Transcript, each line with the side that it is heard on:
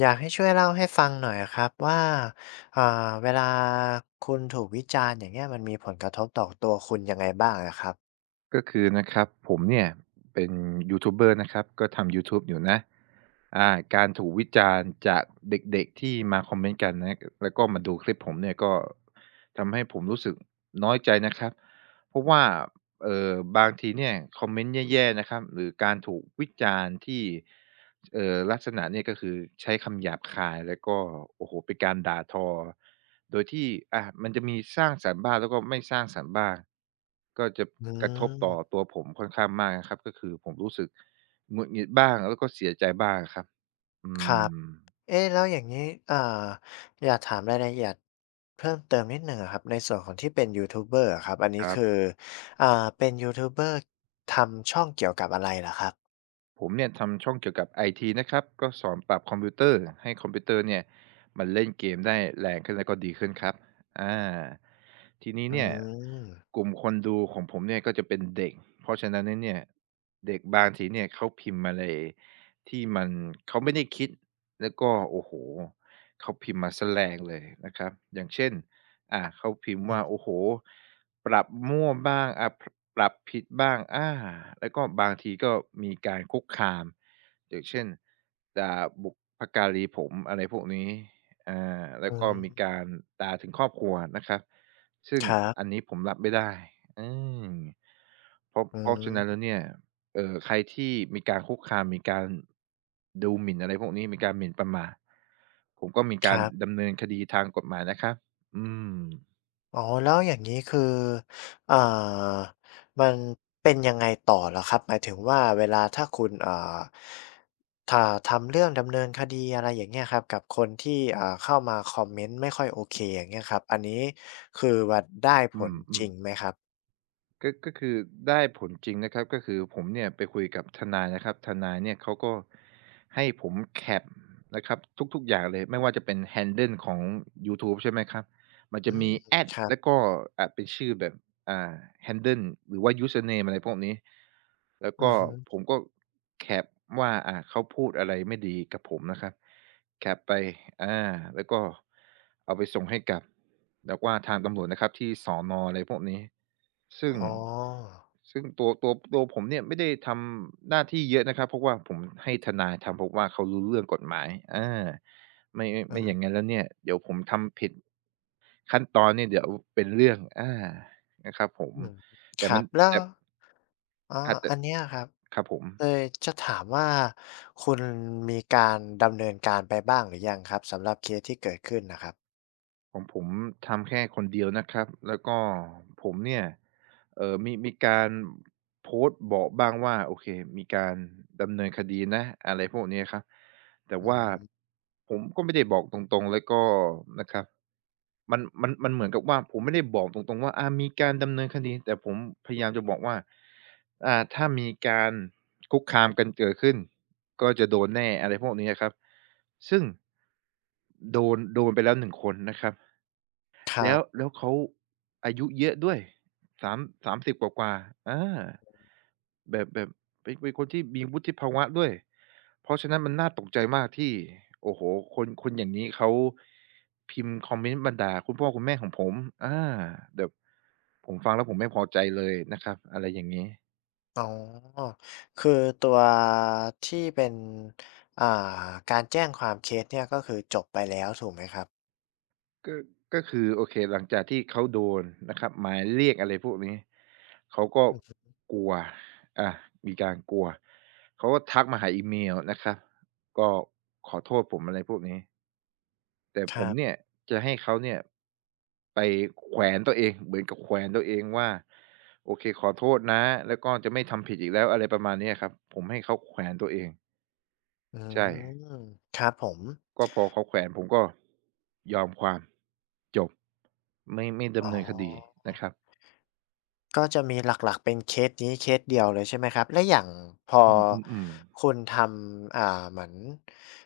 left: อยากให้ช่วยเล่าให้ฟังหน่อยครับว่าเอ่อเวลาคุณถูกวิจารณ์อย่างเงี้ยมันมีผลกระทบต่อตัวคุณยังไงบ้างอะครับ
right: ก็คือนะครับผมเนี่ยเป็นยูทูบเบอร์นะครับก็ทำยูทูบอยู่นะอ่าการถูกวิจารณ์จากเด็กๆที่มาคอมเมนต์กันนะแล้วก็มาดูคลิปผมเนี่ยก็ทำให้ผมรู้สึกน้อยใจนะครับเพราะว่าบางทีเนี่ยคอมเมนต์แย่ๆนะครับหรือการถูกวิจารณ์ที่ ลักษณะเนี่ยก็คือใช้คำหยาบคายแล้วก็โอ้โฮเป็นการด่าทอโดยที่มันจะมีสร้างสรรค์บ้างแล้วก็ไม่สร้างสรรค์บ้างก็จะ
left: อื
right: กระทบต่อ
left: ม
right: ตัวผมค่อนข้างมากนะครับก็คือผมรู้สึกหงุดหงิดบ้างแล้วก็เสียใจบ้างอะครับอื
left: ครับ
right: ม
left: เอ๊ะ แล้วอย่างงี้เอ่อยากถามรายละเอียดเพิ่มเติมนิดหนึ่งอะครับในส่วนของที่เป็นยูทูบเบอร์อะครับอัน
right: ค
left: นี้
right: รั
left: คือ
right: บ
left: อ่าเป็นยูทูบเบอร์ทำช่องเกี่ยวกับอะไรเหรอครับ
right: ผมเนี่ยทำช่องเกี่ยวกับไอทีนะครับก็สอนปรับคอมพิวเตอร์ให้คอมพิวเตอร์เนี่ยมันเล่นเกมได้แรงขึ้นแล้วก็ดีขึ้นครับอ่าทีนี้
left: อื
right: เนี่ย
left: ม
right: กลุ่มคนดูของผมเนี่ยก็จะเป็นเด็กเพราะฉะนั้นเนี่ยเด็กบางทีเนี่ยเขาพิมพ์มาเลยที่มันเขาไม่ได้คิดแล้วก็โอ้โหเขาพิมพ์มาแสแรงเลยนะครับอย่างเช่น เขาพิมพ์
left: อื
right: ว่า
left: อ
right: โอ้โหปรับมั่วบ้างอ่าพปรับผิดบ้างแล้วก็บางทีก็มีการคุกคามอย่างเช่นด่าบุพการีผมอะไรพวกนี้แล้
left: อื
right: วก็มี
left: ม
right: การด่าถึงครอบครัวนะครับซึ่ง
left: ครับ
right: อันนี้ผมรับไม่ได้อืมเพราะ
left: อื
right: ฉะนั้นแล้ว
left: ม
right: เนี่ยใครที่มีการคุกคามมีการดูหมิ่นอะไรพวกนี้มีการหมิ่นประมาทผมก็มี
left: ค
right: การ
left: รับ
right: ดำเนินคดีทางกฎหมายนะครับ อืม
left: อ๋อแล้วอย่างนี้คือเอ่ามันเป็นยังไงต่อเหรอครับหมายถึงว่าเวลาถ้าคุณเอ่าถ้าทำเรื่องดำเนินคดีอะไรอย่างเงี้ยครับกับคนที่เข้ามาคอมเมนต์ไม่ค่อยโอเคอย่างเงี้ยครับอันนี้คือว่าได้ผ
right: อื
left: ล
right: มอื
left: จ
right: ม
left: ริงไหมครับ
right: ก็คือได้ผลจริงนะครับ ก็คือผมเนี่ยไปคุยกับทนายนะครับทนายเนี่ยเขาก็ให้ผมแคปนะครับทุกๆอย่างเลยไม่ว่าจะเป็น handle ของยูทูบใช่ไหมครับ มัน
left: อื
right: จะ
left: ม
right: มี at
left: ครับ
right: แล้วก็เป็นชื่อแบบอ่า handle หรือว่ายู n เน e อะไรพวกนี้แล้ว
left: อื
right: ก็
left: อฮึ
right: ผมก็แคปว่าเขาพูดอะไรไม่ดีกับผมนะครับ แคปไปอาแล้วก็เอาไปส่งให้กับแบบว่าทางตำรวจนะครับที่สนอะไรพวกนี้ ซึ่ง
left: อ๋อ
right: ซึ่งตัวผมเนี่ยไม่ได้ทำหน้าที่เยอะนะครับเพราะว่าผมให้ทนายทำเพราะว่าเขารู้เรื่องกฎหมายอาไม่อย่างงั้
left: เออ
right: นแล้วเนี่ยเดี๋ยวผมทำผิดขั้นตอนเนี่ยเดี๋ยวเป็นเรื่องนะครับผม
left: อืมค
right: แต่มั
left: รั
right: น
left: บแล้ว
right: แต่
left: อ๋อ
right: อาจจะ
left: อันเนี้ยครับ
right: ครับผม
left: เลยจะถามว่าคุณมีการดำเนินการไปบ้างหรือยังครับสำหรับเคสที่เกิดขึ้นนะครับ
right: ของผมทำแค่คนเดียวนะครับแล้วก็ผมเนี่ยมีการโพสต์บอกบ้างว่าโอเคมีการดำเนินคดีนะอะไรพวกเนี้ยครับแต่
left: อื
right: ว่า
left: ม
right: ผมก็ไม่ได้บอกตรงๆแล้วก็นะครับมันเหมือนกับว่าผมไม่ได้บอกตรงๆว่ามีการดำเนินคดีแต่ผมพยายามจะบอกว่าถ้ามีการคุกคามกันเกิดขึ้นก็จะโดนแน่อะไรพวกนี้อะครับซึ่งโดนไปแล้วหนึ่งคนนะครับ
left: ครั
right: แล้ว
left: บ
right: แล้วเขาอายุเยอะด้วย30กว่าๆแบบเป็นคนที่มีวุฒิภาวะด้วยเพราะฉะนั้นมันน่าตกใจมากที่โอ้โฮคนคนอย่างนี้เขาพิมพ์คอมเมนต์มาด่าคุณพ่อคุณแม่ของผมอาแบบผมฟังแล้วผมไม่พอใจเลยนะครับอะไรอย่างงี้
left: อ๋อคือตัวที่เป็นอ่าการแจ้งความเคสเนี่ยก็คือจบไปแล้วถูกไหมครับ
right: ก็ก็คือโอเคหลังจากที่เขาโดนนะครับหมายเรียกอะไรพวกนี้เขาก็
left: อือฮึ
right: กลัวอามีการกลัวเขาก็ทักมาหาอีเมลนะครับก็ขอโทษผมอะไรพวกนี้แต่
left: ค
right: ผ
left: รั
right: มเนี่ย
left: บ
right: จะให้เขาเนี่ยไปแขวนตัวเองเหมือนกับแขวนตัวเองว่าโอเคขอโทษนะแล้วก็จะไม่ทำผิดอีกแล้วอะไรประมาณเนี้ยครับผมให้เขาแขวนตัวเอง
left: อื
right: ใช่
left: มครับผม
right: ก็พอเขาแขวนผมก็ยอมความจบไม่
left: อ๋
right: ดำ
left: อ
right: เนินคดีนะครับ
left: ก็จะมีหลักๆเป็นเคสนี้เคสเดียวเลยใช่ไหมครับแล้วอย่างพอ
right: อืมๆๆ
left: คุณทำเหมือน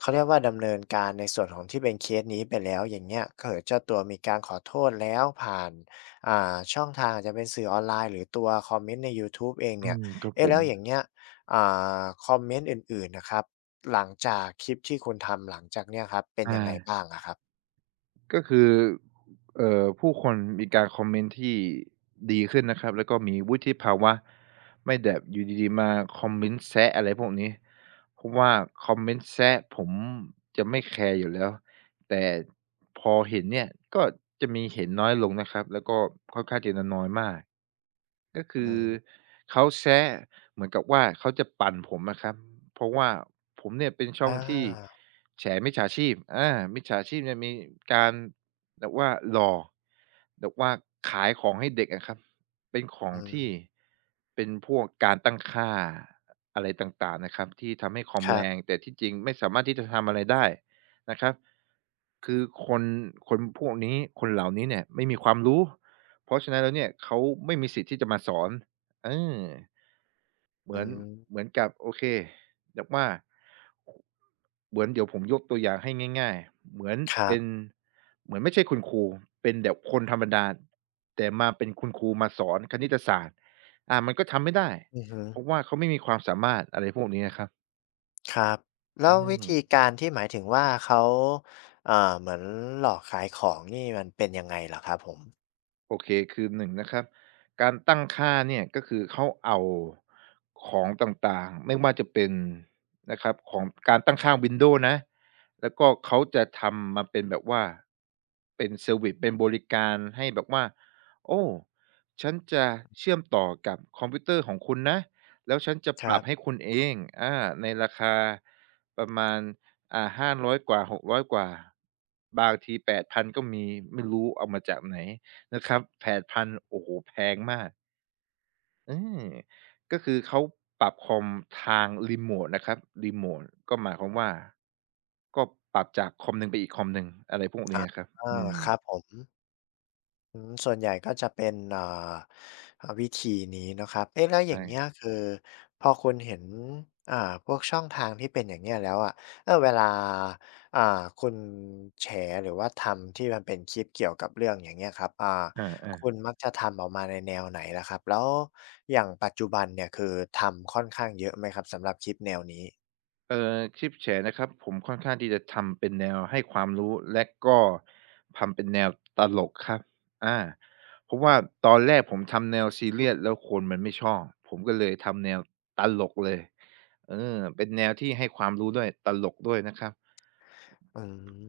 left: เขาเรียกว่าดำเนินการในส่วนของที่เป็นเคสนี้ไปแล้วอย่างเงี้ยเกิดเจ้าตัวมีการขอโทษแล้วผ่านช่องทางอาจจะเป็นสื่อออนไลน์หรือตัวคอมเมนต์ในยูทูบเอง
right: อื
left: เนี่ย
right: มครับผ
left: เอ๊ะแล้
right: ม
left: วอย่างเงี้ยอ่คอมเมนต์อื่นๆน่ะครับหลังจากคลิปที่คุณทำหลังจากเนี้ยครับเป็น
right: อา
left: ยังไงบ้างอะครับ
right: ก็คือผู้คนมีการคอมเมนต์ที่ดีขึ้นนะครับแล้วก็มีวุฒิภาวะไม่แบบอยู่ดีๆมาคอมเมนต์แซะอะไรพวกนี้เพราะว่าคอมเมนต์แซะผมจะไม่แคร์อยู่แล้วแต่พอเห็นเนี่ยก็จะมีเห็นน้อยลงนะครับแล้วก็ค่อนข้างจะน้อยมากก็
left: อื
right: คือ
left: ม
right: เขาแซะเหมือนกับว่าเขาจะปั่นผมอะครับเพราะว่าผมเนี่ยเป็นช่อง
left: อา
right: ที่ แฉมิจฉาชีพอามิจฉาชีพเนี่ยมีการแบบว่าหลอกแบบว่าขายของให้เด็กอะครับเป็นของ
left: อื
right: ที่
left: ม
right: เป็นพวกการตั้งค่าอะไรต่างๆนะครับที่ทำให้คอม
left: ครั
right: แร
left: บ
right: งแต่ที่จริงไม่สามารถที่จะทำอะไรได้นะครับคือคนเหล่านี้เนี่ยไม่มีความรู้เพราะฉะนั้นแล้วเนี่ยเขาไม่มีสิทธิ์ที่จะมาสอนเออ เห
left: อื
right: มือนเห
left: ม
right: มือนกับโอเคแบบวว่าเหมือนเดี๋ยวผมยกตัวอย่างให้ง่ายๆเหมือน
left: ครั
right: เป็
left: บ
right: นเหมือนไม่ใช่คุณครูเป็นแบบคนธรรมดาแต่มาเป็นคุณครูมาสอนคณิตศาสตร์อ่ามันก็ทำไม่ได้
left: อือฮึ
right: เพราะว่าเขาไม่มีความสามารถอะไรพวกนี้อะครับ
left: ครับ
right: อื
left: แล้ววิธี
right: ม
left: การที่หมายถึงว่าเขาเอ่อเหมือนหลอกขายของนี่มันเป็นยังไงเหรอครับผม
right: โอเคคือหนึ่งนะครับการตั้งค่าเนี่ยก็คือเขาเอาของต่างๆไม่ว่าจะเป็นนะครับของการตั้งค่า Windows นะแล้วก็เขาจะทำมาเป็นแบบว่าเป็นเซอร์วิซเป็นบริการให้แบบว่าโอ้ฉันจะเชื่อมต่อกับคอมพิวเตอร์ของคุณนะแล้วฉันจะ
left: ค
right: ป
left: รั
right: รับให้
left: บ
right: คุณเองอาในราคาประมาณห้าร้อยกว่าหกร้อยกว่าบางทีแปดพันก็มีไม่รู้เอามาจากไหน นะครับแปดพันโอ้โฮแพงมากเออก็คือเขาปรับคอมทางรีโมตนะครับรีโมตก็หมายความว่าก็ปรับจากคอมหนึ่งไปอีกคอมหนึ่ง อะไรพวกเนี้
left: อา
right: ยครับ
left: เอ
right: อื
left: อ
right: ม
left: ครับผม อืมส่วนใหญ่ก็จะเป็นวิธีนี้เนาะครับเอ๊ะแล้วอ
right: ใช่
left: ย่างเงี้ยคือพอคุณเห็นอ่าพวกช่องทางที่เป็นอย่างเงี้ยแล้วอะเออเวลาอ่าคุณแฉหรือว่าทำที่มันเป็นคลิปเกี่ยวกับเรื่องอย่างเงี้ยครับ
right: อาๆ
left: คุณมักจะทำออกมาในแนวไหนล่ะครับแล้วอย่างปัจจุบันเนี่ยคือทำค่อนข้างเยอะไหมครับสำหรับคลิปแนวนี้
right: คลิปแฉนะครับผมค่อนข้างที่จะทำเป็นแนวให้ความรู้และก็ทำเป็นแนวตลกครับอาเพราะว่าตอนแรกผมทำแนวซีเรียสแล้วคนมันไม่ชอบผมก็เลยทำแนวตลกเลยเออเป็นแนวที่ให้ความรู้ด้วยตลกด้วยนะครับ
left: อื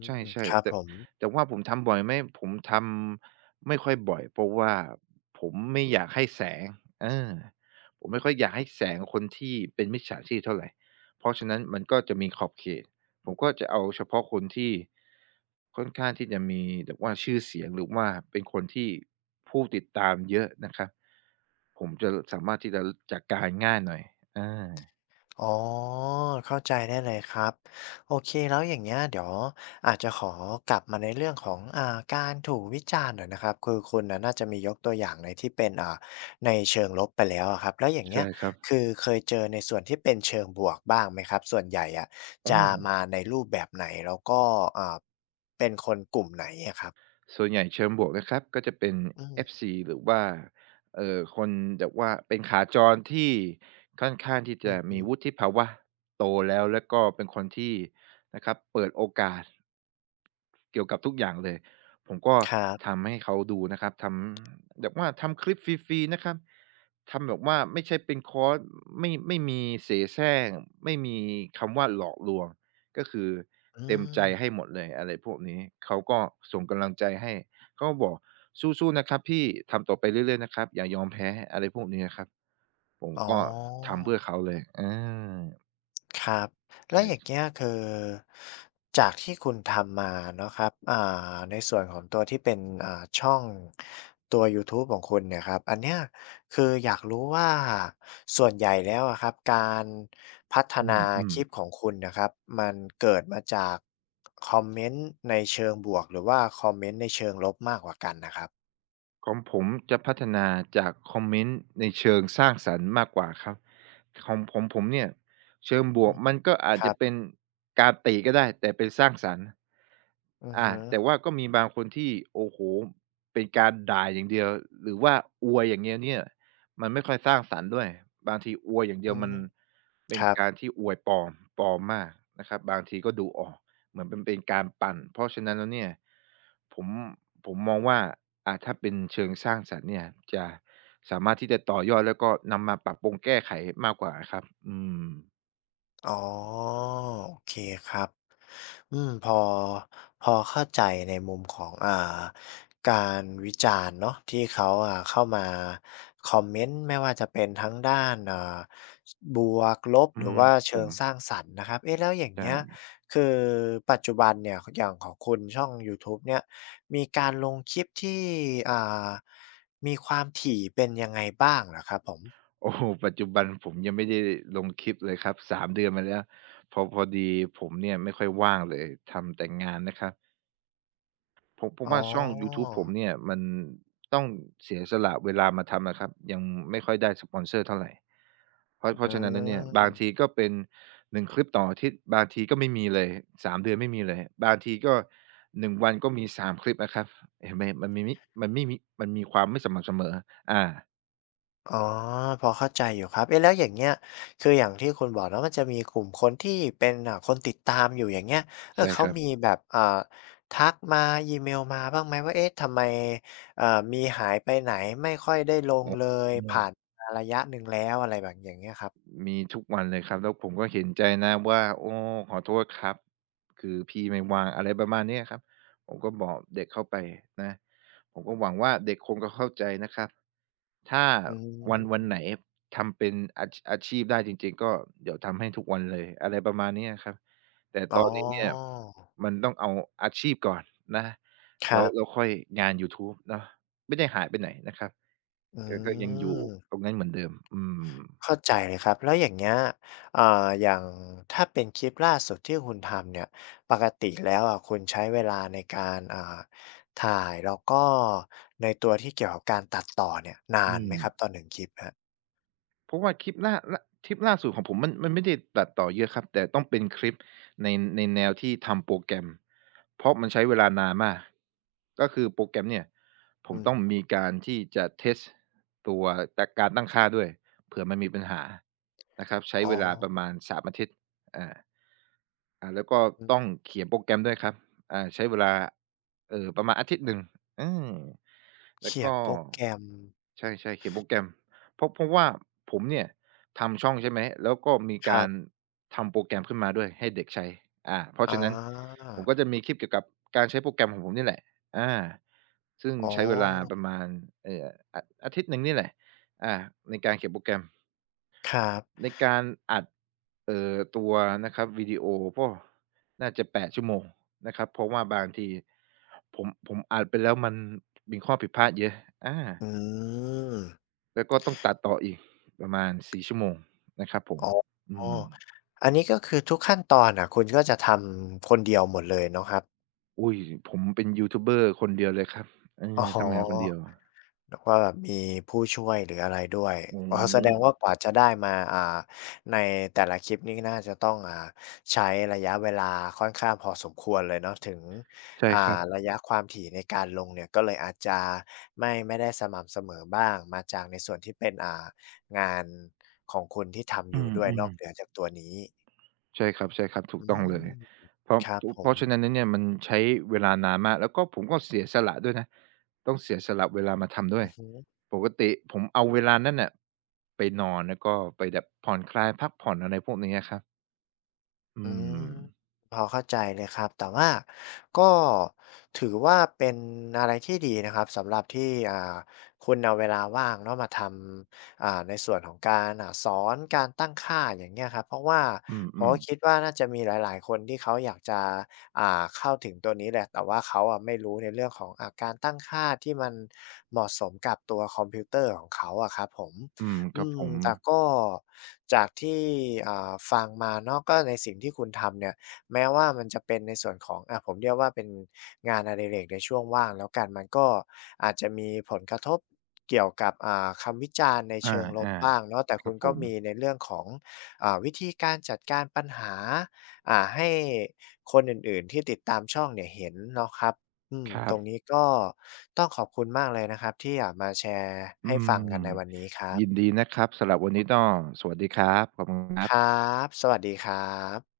right: ใช
left: ม
right: ่
left: ครั
right: ๆ
left: บ
right: แต่
left: ผม
right: แต่ว่าผมทำบ่อยไหมผมทำไม่ค่อยบ่อยเพราะว่าผมไม่อยากให้แสงเออผมไม่ค่อยอยากให้แสงคนที่เป็นมิจฉาชีพเท่าไรเพราะฉะนั้นมันก็จะมีขอบเขตผมก็จะเอาเฉพาะคนที่ค่อนข้างที่จะมีแบบว่าชื่อเสียงหรือว่าเป็นคนที่ผู้ติดตามเยอะนะครับผมจะสามารถที่จะจัดการง่ายหน่อยอา
left: อ๋อเข้าใจได้เลยครับโอเคแล้วอย่างเงี้ยเดี๋ยวอาจจะขอกลับมาในเรื่องของการถูกวิจารณ์หน่อยนะครับคือคุณน่ะน่าจะมียกตัวอย่างในที่เป็นในเชิงลบไปแล้วอะครับแล้วอย่างเงี้
right: ใช่
left: ย
right: ครับ
left: คือเคยเจอในส่วนที่เป็นเชิงบวกบ้างไหมครับส่วนใหญ่อะ
right: อ้
left: จะมา
right: อ
left: ในรูปแบบไหนแล้วก็อ่าเป็นคนกลุ่มไหนอะครับ
right: ส่วนใหญ่เชิงบวกนะครับก็จะเป็น
left: อืม
right: FC หรือว่าคนแบบว่าเป็นขาจรที่ค่อนข้างที่
left: อื
right: จะ
left: อฮึ
right: มีวุฒิภาวะโตแล้วก็เป็นคนที่นะครับเปิดโอกาสเกี่ยวกับทุกอย่างเลยผมก็
left: ครับ
right: ทำให้เขาดูนะครับทำแบบว่าทำคลิปฟรีๆนะครับทำแบบว่าไม่ใช่เป็นคอร์สไม่มีเสแสร้งไม่มีคำว่าหลอกลวง ก็คือ
left: อื
right: เต็มใจ
left: ม
right: ให้หมดเลยอะไรพวกนี้เขาก็ส่งกำลังใจให้เขาก็บอกสู้ๆนะครับพี่ทำต่อไปเรื่อยๆนะครับอย่ายอมแพ้อะไรพวกนี้อะครับผม
left: อ๋อ
right: ก็ทำเพื่อเขาเลยอา
left: ครับ
right: ใช
left: แล้วอย่าง
right: ่
left: เงี้ยคือจากที่คุณทำมาเนาะครับในส่วนของตัวที่เป็นช่องตัวยูทูบของคุณเนี่ยครับอันเนี้ยคืออยากรู้ว่าส่วนใหญ่แล้วอะครับการพัฒนา
right: อื
left: ค
right: ม
left: ลิปข
right: ๆ
left: องคุณนะครับมันเกิดมาจากคอมเมนต์ในเชิงบวกหรือว่าคอมเมนต์ในเชิงลบมากกว่ากันนะครับ
right: ของผมจะพัฒนาจากคอมเมนต์ในเชิงสร้างสรรค์มากกว่าครับของผมเนี่ยเชิงบว
left: อื
right: ก
left: ม
right: มันก็อา
left: ค
right: จ
left: รั
right: จะ
left: บ
right: เป็นการติก็ได้แต่เป็นสร้างสรรค์
left: อือ
right: อา
left: ฮึ
right: แต่ว่าก็มีบางคนที่โอ้โฮเป็นการด่าอย่างเดียวหรือว่าอวยอย่างเงี้ยเนี่ยมันไม่ค่อยสร้างสรรค์ด้วยบางทีอวยอย่างเดี
left: อื
right: ยวมัน
left: ม
right: เป็
left: ค
right: น
left: รับ
right: การที่อวยปลอมปลอมมากนะครับบางทีก็ดูออกเหมือนมันเป็นการปั่นเพราะฉะนั้นแล้วเนี่ยผมผมมองว่าอ่าถ้าเป็นเชิงสร้างสรรค์เนี่ยจะสามารถที่จะต่อยอดแล้วก็นำมาปรับปรุงแก้ไขมากกว่าอะครับอืม
left: อ๋อโอเคครับ อืมพอพอเข้าใจในมุมของการวิจารณ์เนาะที่เขาเข้ามาคอมเมนต์ไม่ว่าจะเป็นทั้งด้านบวกลบห
right: อื
left: รือ
right: ม
left: ว่า
right: ผ
left: เชิง
right: ม
left: สร้างสรรค์นะครับเอ๊ะแล้วอย่าง
right: ใช่
left: เงี้ยคือปัจจุบันเนี่ยอย่างของคุณช่องยูทูบเนี่ยมีการลงคลิปที่อ่ามีความถี่เป็นยังไงบ้างเหรอครับผม
right: โอ้โฮปัจจุบันผมยังไม่ได้ลงคลิปเลยครับสามเดือนมาแล้วพอดีผมเนี่ยไม่ค่อยว่างเลยทำแต่งานนะครับผม
left: อ๋อ
right: ว่าช่องยูทูบผมเนี่ยมันต้องเสียสละเวลามาทำอะครับยังไม่ค่อยได้สปอนเซอร์เท่าไรเพราะเพ
left: อื
right: ราะฉะนั้นแล้วเนี่ยบางที
left: ม
right: ก็เป็น1คลิปต่ออาทิตย์บางทีก็ไม่มีเลย3เดือนไม่มีเลยบางทีก็1วันก็มี3คลิปนะครับเห็นไหมมันไม่มีมันมีความไม่สม่ำเสมออา
left: อ๋อพอเข้าใจอยู่ครับเอ๊ะแล้วอย่างเงี้ยคืออย่างที่คุณบอกเนาะมันจะมีกลุ่มคนที่เป็นคนติดตามอยู่อย่างเงี้ยเออ
right: ใช่
left: เขา
right: ครับ
left: มีแบบทักมาอีเมลมาบ้างไหมว่าเอ๊ะทำไมเอ่อมีหายไปไหนไม่ค่อยได้ลง
right: อือ
left: เลย
right: อื
left: ผ่าน
right: ม
left: มาระยะหนึ่งแล้วอะไรแบบอย่างเงี้ยครับ
right: มีทุกวันเลยครับแล้วผมก็เห็นใจนะว่าโอ้ขอโทษครับคือพี่ไม่ว่างอะไรประมาณเนี้ยครับผมก็บอกเด็กเข้าไปนะผมก็หวังว่าเด็กคงจะเข้าใจนะครับถ้า
left: อื
right: วันไหน
left: ม
right: ทำเป็นอาชีพได้จริงๆก็เดี๋ยวทำให้ทุกวันเลยอะไรประมาณเนี้ยครับแต่
left: อ๋
right: ตอ
left: อ
right: นนี้เนี่ยมันต้องเอาอาชีพก่อนนะ
left: ค
right: แล้
left: รั
right: ว
left: บ
right: แล้วค่อยงานยูทูบเนาะไม่ได้หายไปไหนนะครับ
left: อื
right: ก็ยังอยู่
left: ม
right: ตรงนั้นเหมือนเดิมอืม
left: เข้าใจเลยครับแล้วอย่างเงี้ยอ่าอย่างถ้าเป็นคลิปล่าสุดที่คุณทำเนี่ยปกติแล้วอะคุณใช้เวลาในการถ่ายแล้วก็ในตัวที่เกี่ยวกับการตัดต่อเนี่ยนา
right: อื
left: นไหม
right: ม
left: ครับต่อ1คลิปคะ
right: เพราะว่าคลิปล่าสุดของผมมันไม่ได้ตัดต่อเยอะครับแต่ต้องเป็นคลิปในในแนวที่ทำโปรแกรมเพราะมันใช้เวลานานมากก็คือโปรแกรมเนี่ยผม
left: อืม
right: ต้องมีการที่จะเทสตตัวตการตั้งค่าด้วยเผื่อมันมีปัญหานะครับใช้
left: อ๋อ
right: เวลาประมาณ3อาทิตย์อ่าอ่าแล้วก็
left: อื
right: ต้อง
left: ม
right: เขียนโปรแกรมด้วยครับอ่าใช้เวลาเอ่อประมาณอาทิตย์หนึ่งอืมแล้ว
left: เขียน
right: ก็
left: โปรแกรม
right: ใช่ๆเขียนโปรแกรม เพราะว่าผมเนี่ยทำช่องใช่ไหมแล้วก็มี
left: ครั
right: การ
left: บ
right: ทำโปรแกรมขึ้นมาด้วยให้เด็กใช้อ่าเพราะ
left: อ
right: ฉะนั้น
left: า
right: ผมก็จะมีคลิปเกี่ยวกับการใช้โปรแกรมของผมนี่แหละอาซึ่ง
left: อ๋อ
right: ใช้เวลาประมาณเอ่ออาทิตย์หนึ่งนี่แหละอาในการเขียนโปรแกรม
left: ครับ
right: ในการอัดตัวนะครับวิดีโอก็น่าจะแปดชั่วโมงนะครับเพราะว่าบางทีผมอัดไปแล้วมันมีข้อผิดพลาดเยอะอา
left: อืม
right: แล้วก็ต้องตัดต่ออีกประมาณสี่ชั่วโมงนะครับผม
left: อ๋อ
right: อืม
left: อันนี้ก็คือทุกขั้นตอนอ่ะคุณก็จะทำคนเดียวหมดเลยเนาะครับ
right: อุ๊ยผมเป็นยูทูบเบอร์คนเดียวเลยครับเอ
left: อ๋
right: อทำงานคน
left: อ
right: เดียว
left: แล้วก็แบบมีผู้ช่วยหรืออะไรด้วย
right: อื
left: อ๋อแสดงว่า
right: ม
left: กว่าจะได้มาในแต่ละคลิปนี่น่าจะต้องใช้ระยะเวลาค่อนข้างพอสมควรเลยเนาะถึง
right: ใช่ครับ
left: รระยะความถี่ในการลงเนี่ยก็เลยอาจจะไม่ได้สม่ำเสมอบ้างมาจากในส่วนที่เป็นงานของคุณที่ทำอ
right: อื
left: ยู่ด้วยนอกเหนือ
right: ม
left: จากตัวนี้
right: ๆใช่ครับๆถูก
left: อื
right: ต้องเลย
left: มครับผ
right: เพ
left: ม
right: ราะฉะนั้นแล้วเนี่ยมันใช้เวลานานมากแล้วก็ผมก็เสียสละด้วยนะต้องเสียสละเวลามาทำด้ว
left: อื
right: ย
left: อฮึ
right: ปกติผมเอาเวลานั้นน่ะไปนอนแล้วก็ไปแบบผ่อนคลายพักผ่อนอะไรพวกนี้อะครับอื
left: อืม
right: ม
left: พอเข้าใจเลยครับแต่ว่าก็ถือว่าเป็นอะไรที่ดีนะครับสำหรับที่อ่าคุณเอาเวลาว่างเนาะมาทำในส่วนของการสอนการตั้งค่าอย่างเงี้ยครับเพราะว่า
right: อื
left: ผม
right: ม
left: ก็คิด
right: ๆ
left: ว่าน่าจะมีหลายๆคนที่เขาอยากจะอ่าเข้าถึงตัวนี้แหละแต่ว่าเขาอะไม่รู้ในเรื่องของการตั้งค่าที่มันเหมาะสมกับตัวคอมพิวเตอร์ของเขาอะครับผม
right: อืมค
left: อื
right: รับ
left: ม
right: ผม
left: แต่ก็จากที่ฟังมาเนาะก็ในสิ่งที่คุณทำเนี่ยแม้ว่ามันจะเป็นในส่วนของผมเรียกว่าเป็นงานอดิเรกในช่วงว่างแล้วกันมันก็อาจจะมีผลกระทบเกี่ยวกับคำวิจารณ์ใน
right: อา
left: เชิงลบ
right: อา
left: บ้างเนาะแต่
right: ค
left: คุ
right: รับ
left: ณ
right: ผ
left: ก็
right: ม
left: มีในเรื่องของวิธีการจัดการปัญหาให้คนอื่นๆที่ติดตามช่องเนี่ยเห็นเนาะครับอืม
right: ครั
left: ต
right: บ
left: รงนี้ก็ต้องขอบคุณมากเลยนะครับที่มาแชร์
right: อื
left: ให้ฟังกั
right: ม
left: นในวันนี้ครั
right: ยิน
left: บ
right: ดีนะครับสำหรับวันนี้ก็สวัสดีครับขอบคุณค
left: ค
right: รั
left: ร
right: บ
left: ับ สวัสดีครับ